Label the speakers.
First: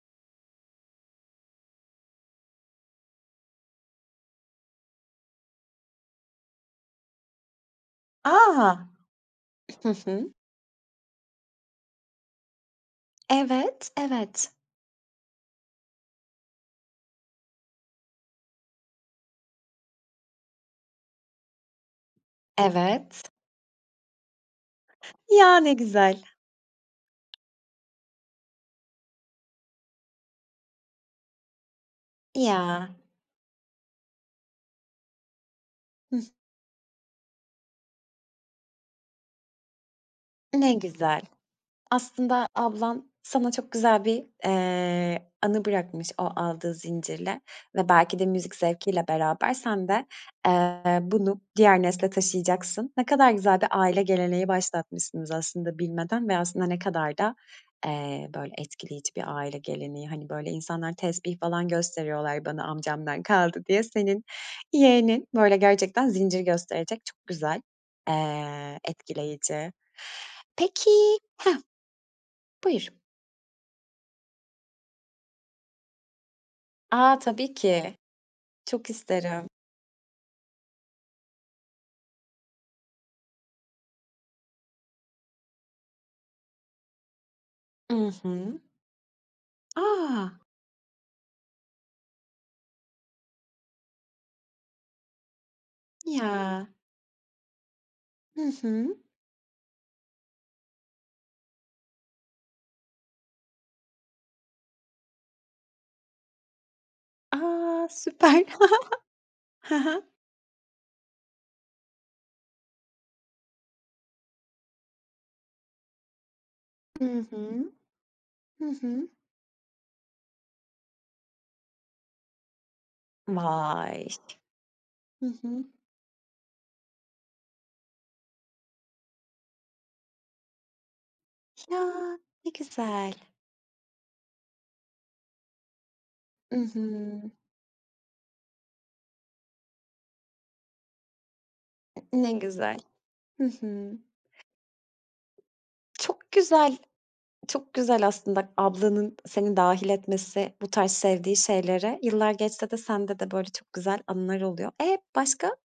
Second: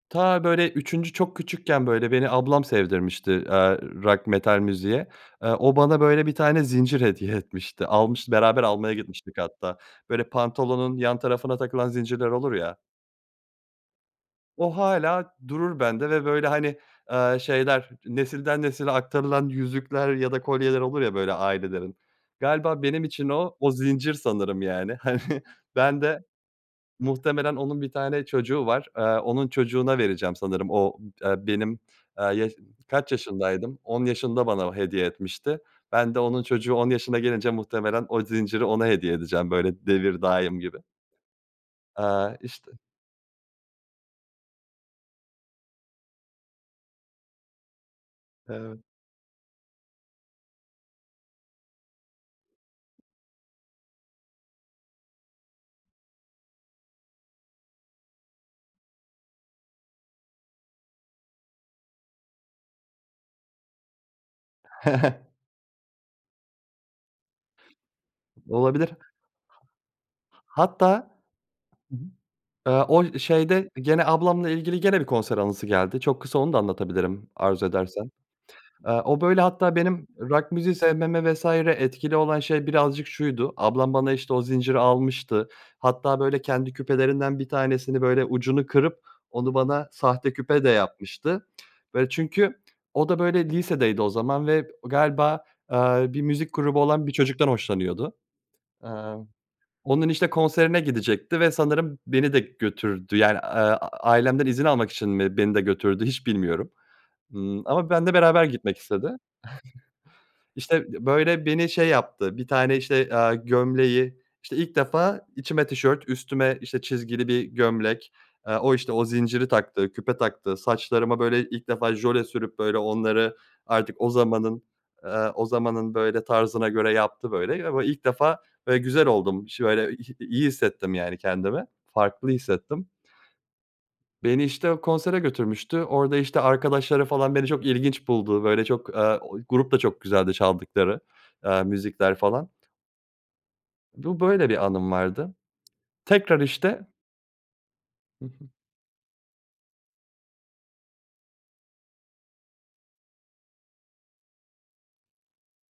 Speaker 1: Ta, böyle, üçüncü çok küçükken, böyle, beni, ablam sevdirmişti, aaa, rock, metal müziğe. Eee, o, bana, böyle, bir tane zincir hediye etmişti, almıştı beraber
Speaker 2: A!
Speaker 1: almaya gitmiştik hatta.
Speaker 2: Hı
Speaker 1: Böyle,
Speaker 2: hı.
Speaker 1: pantolonun yan tarafına takılan zincirler olur ya.
Speaker 2: Evet, evet.
Speaker 1: O, hâlâ durur bende ve böyle, hani, ııı, şeyler, nesilden nesile aktarılan yüzükler ya da kolyeler olur ya, böyle, ailelerin, galiba benim için
Speaker 2: Evet.
Speaker 1: o, o zincir sanırım, yani. Hani,
Speaker 2: Ya, ne
Speaker 1: ben de
Speaker 2: güzel.
Speaker 1: muhtemelen, onun 1 tane çocuğu var. Aaa, onun çocuğuna vereceğim sanırım. O d aaa, benim, aaa, yaş
Speaker 2: Ya.
Speaker 1: kaç yaşındaydım? 10 yaşında bana hediye etmişti. Ben de,
Speaker 2: Hıh.
Speaker 1: onun çocuğu 10 yaşına gelince, muhtemelen o zinciri, ona hediye edeceğim, böyle devir daim
Speaker 2: Ne
Speaker 1: gibi.
Speaker 2: güzel!
Speaker 1: Aaa,
Speaker 2: Aslında,
Speaker 1: işte
Speaker 2: ablan, sana çok güzel bir, eee, anı bırakmış, o aldığı zincirle, ve belki de müzik
Speaker 1: Evet.
Speaker 2: zevkiyle beraber, sen de, eee, bunu diğer nesile taşıyacaksın. Ne kadar güzel bir aile geleneği başlatmışsınız aslında bilmeden, ve aslında, ne kadar da, eee, böyle, etkileyici bir aile geleneği, hani, böyle, insanlar tespih falan gösteriyorlar bana, amcamdan kaldı diye. Senin yeğenin, böyle, gerçekten zincir gösterecek, çok güzel. Eee,
Speaker 1: Olabilir.
Speaker 2: etkileyici. Peki
Speaker 1: Hatta
Speaker 2: hah,
Speaker 1: hı hı. Aaa,
Speaker 2: buyur.
Speaker 1: o, şeyde gene ablamla ilgili, gene bir konser anısı geldi. Çok kısa, onu da
Speaker 2: A,
Speaker 1: anlatabilirim,
Speaker 2: tabii
Speaker 1: arzu
Speaker 2: ki.
Speaker 1: edersen.
Speaker 2: Çok
Speaker 1: Aaa, o, böyle,
Speaker 2: isterim.
Speaker 1: hatta, benim rock müziği sevmeme vs. etkili olan şey birazcık şuydu: Ablam, bana, işte, o zinciri almıştı, hatta böyle, kendi küpelerinden bir
Speaker 2: I
Speaker 1: tanesini, böyle,
Speaker 2: hı.
Speaker 1: ucunu kırıp, onu bana
Speaker 2: A!
Speaker 1: sahte küpe de yapmıştı. Böyle, çünkü o da, böyle, lisedeydi o zaman ve galiba, aaa, bir müzik
Speaker 2: Ya.
Speaker 1: grubu olan bir çocuktan hoşlanıyordu.
Speaker 2: Hı hı.
Speaker 1: Aaa, onun işte konserine gidecekti ve sanırım beni de götürdü, yani, aaa, ailemden izin almak için mi beni de götürdü, hiç bilmiyorum. Imm,
Speaker 2: A!
Speaker 1: ama benimle
Speaker 2: Süper.
Speaker 1: beraber gitmek istedi.
Speaker 2: Hı hı.
Speaker 1: İşte, b böyle, beni şey yaptı, bir tane, işte, aaa, gömleği, işte, ilk defa içime tişört, üstüme, işte,
Speaker 2: I
Speaker 1: çizgili bir
Speaker 2: hı.
Speaker 1: gömlek. Aaa,
Speaker 2: Hı
Speaker 1: o, işte, o
Speaker 2: hı.
Speaker 1: zinciri taktı, küpe taktı. Saçlarıma, böyle, ilk defa jöle sürüp, böyle onları, artık
Speaker 2: Vay!
Speaker 1: o zamanın,
Speaker 2: Hı
Speaker 1: aaa, o
Speaker 2: hı.
Speaker 1: zamanın böyle tarzına göre yaptı, böyle ve [unintelligible] ilk defa böyle, güzel oldum iş böyle iy iyi hissettim, yani, kendimi,
Speaker 2: Ya,
Speaker 1: farklı
Speaker 2: ne
Speaker 1: hissettim.
Speaker 2: güzel.
Speaker 1: Beni, işte, o konsere götürmüştü. Orada, işte,
Speaker 2: I
Speaker 1: arkadaşları
Speaker 2: hı.
Speaker 1: falan, beni çok ilginç buldu, böyle, çok, aaa, o grup da çok güzeldi çaldıkları, aaa, müzikler
Speaker 2: Ne
Speaker 1: falan.
Speaker 2: güzel. Hı hı.
Speaker 1: Bu, böyle bir anım vardı.
Speaker 2: Çok
Speaker 1: Tekrar,
Speaker 2: güzel.
Speaker 1: işte
Speaker 2: Çok güzel
Speaker 1: Hı
Speaker 2: aslında,
Speaker 1: hı.
Speaker 2: ablanın seni dâhil etmesi bu tarz sevdiği şeylere. Yıllar geçse de, sende de, böyle, çok güzel anılar oluyor. E, başka?